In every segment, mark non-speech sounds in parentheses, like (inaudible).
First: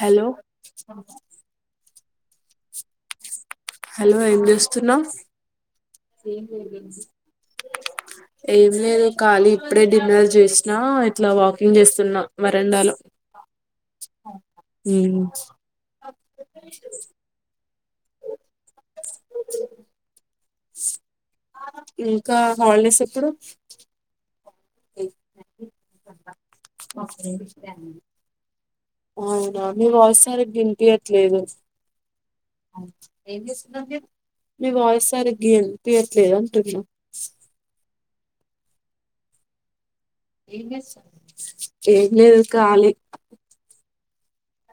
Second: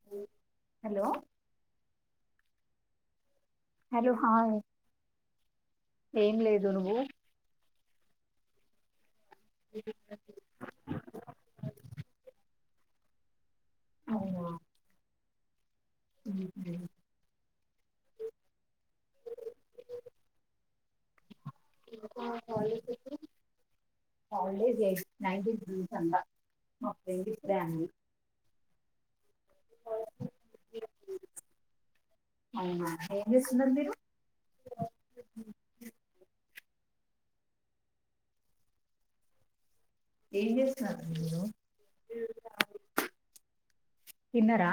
Hello hello hello ఏం జెస్తున్నావ్ ఏం లేదూ నువ్వు ఏం లేదూ ఖాలీ ఇప్పుడే డిన్నర్ చేసినా ఇట్లా వాకింగ్ చేస్తున్నా మర్ ఎండలా అవునా హు ఇంకా హాలిడేస్ ఇంకా హాలీడేస్ ఎప్పుడు హాలీడేస్ ఎయిట్ నైటీన్త్ జూన్ నుంచి అంటా మా ఫ్రెండ్ ఇప్పుడే అనింది అవునా మీ వాయిస్ సారిగా వినిపియ ట్లేదు అవునా ఏం చేస్తున్నరు మీరూ మీ వాయిస్ సరిగ్ వినిపియట్లేదు అంటున్నా ఏం చేస్తున్నారు మీరు ఏం లేదు కాలీ తిన్నారా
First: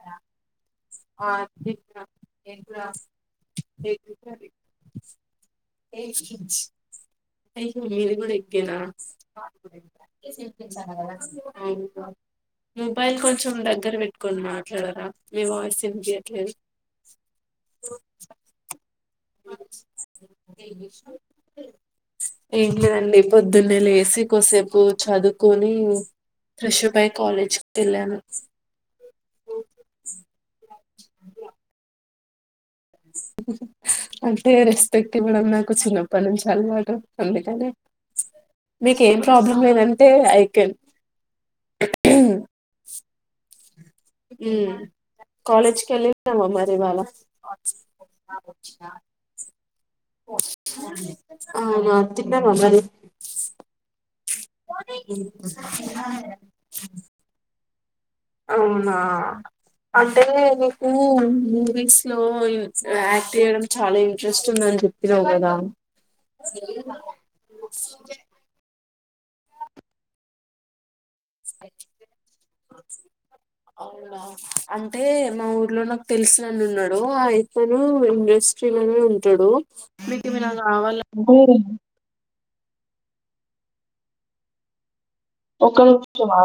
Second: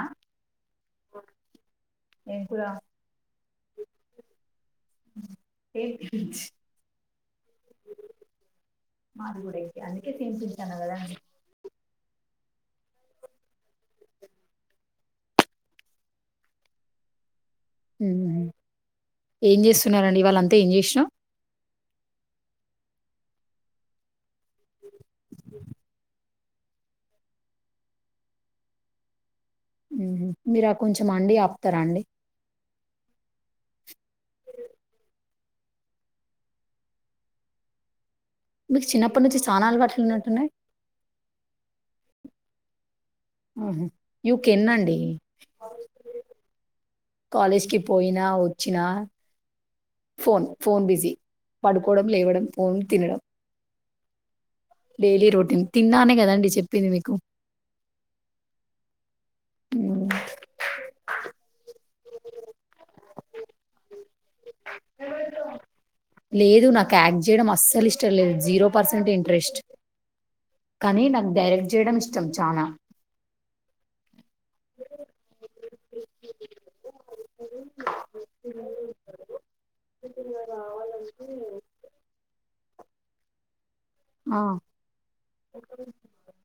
ఏం కూర సేమ్ పించ్ మీది కూడా ఎగ్గేనా మాది కూడా ఎగ్గే అందుకే సేమ్ పించ్ అన్న కదా అవునా. మొబైల్ కొంచం దగ్గర పెట్టుకునీ మాట్ ఇక్కడ రా మీ వాయిస్ వినిపియట్లేదు ఏం లేదు ఏం చేస్తున్నారండి ఈవాళ్ళంతా ఏం చేస్నావ్ ఏం చేయ్నండి పొద్దున్నె లేసి కొసేపు చదువ్కొని త్రిషుదై కాలేజ్క్ కెళ్ళాను హ్మ్ మీర అప్ కొంచెం అండి ఆప్తరం డి అంటే రెస్పెక్టివ్ (unintelligible) నాకు చిన్నప్పటి నుంచి అలవాటు అందుకనే మీకు మీకేం చిన్నప్పటి నుంచి ప్రాబ్లం చాలా అలవాట్లు లేందంటే ఐ ఉన్నట్టున్నాయి కేన్ ఆహ హ్మ్ కాలేజ్కి వెల్లినావ మరి ఇవాళ కాలేజ్కి పోయినా వచ్చినా ఫోన్ ఫోన్ బిజీ ఆహా పడుకోవడం లేవడం తిన్నావా ఫోన్ మరి తినడం డైలీ రొటీన్ తిన్నానే కదండి చెప్పింది మీకు అవునా ఉమ్, అంటే నీకు మూవీస్ యాక్ట్ చేయడం చాలా ఇంట్రెస్ట్ ఉందని చెప్పినావు కదా లేదు నాకు యాక్ట్ చేయడం అస్సలు ఇష్టం లేదు జీరో పర్సెంట్ ఇంట్రెస్ట్ కానీ నా డైరక్ట్ చేయడం ఇష్టం చానా అవునా అంటే మా ఊర్లో నాకు తెలిసినన్న ఉన్నాడు ఆయప్పడు ఇండస్ట్రీలోనే ఉంటాడు మీకు ఏవన్నా రావాలంటే ఆ ఒక్కడే ముఖ్యమా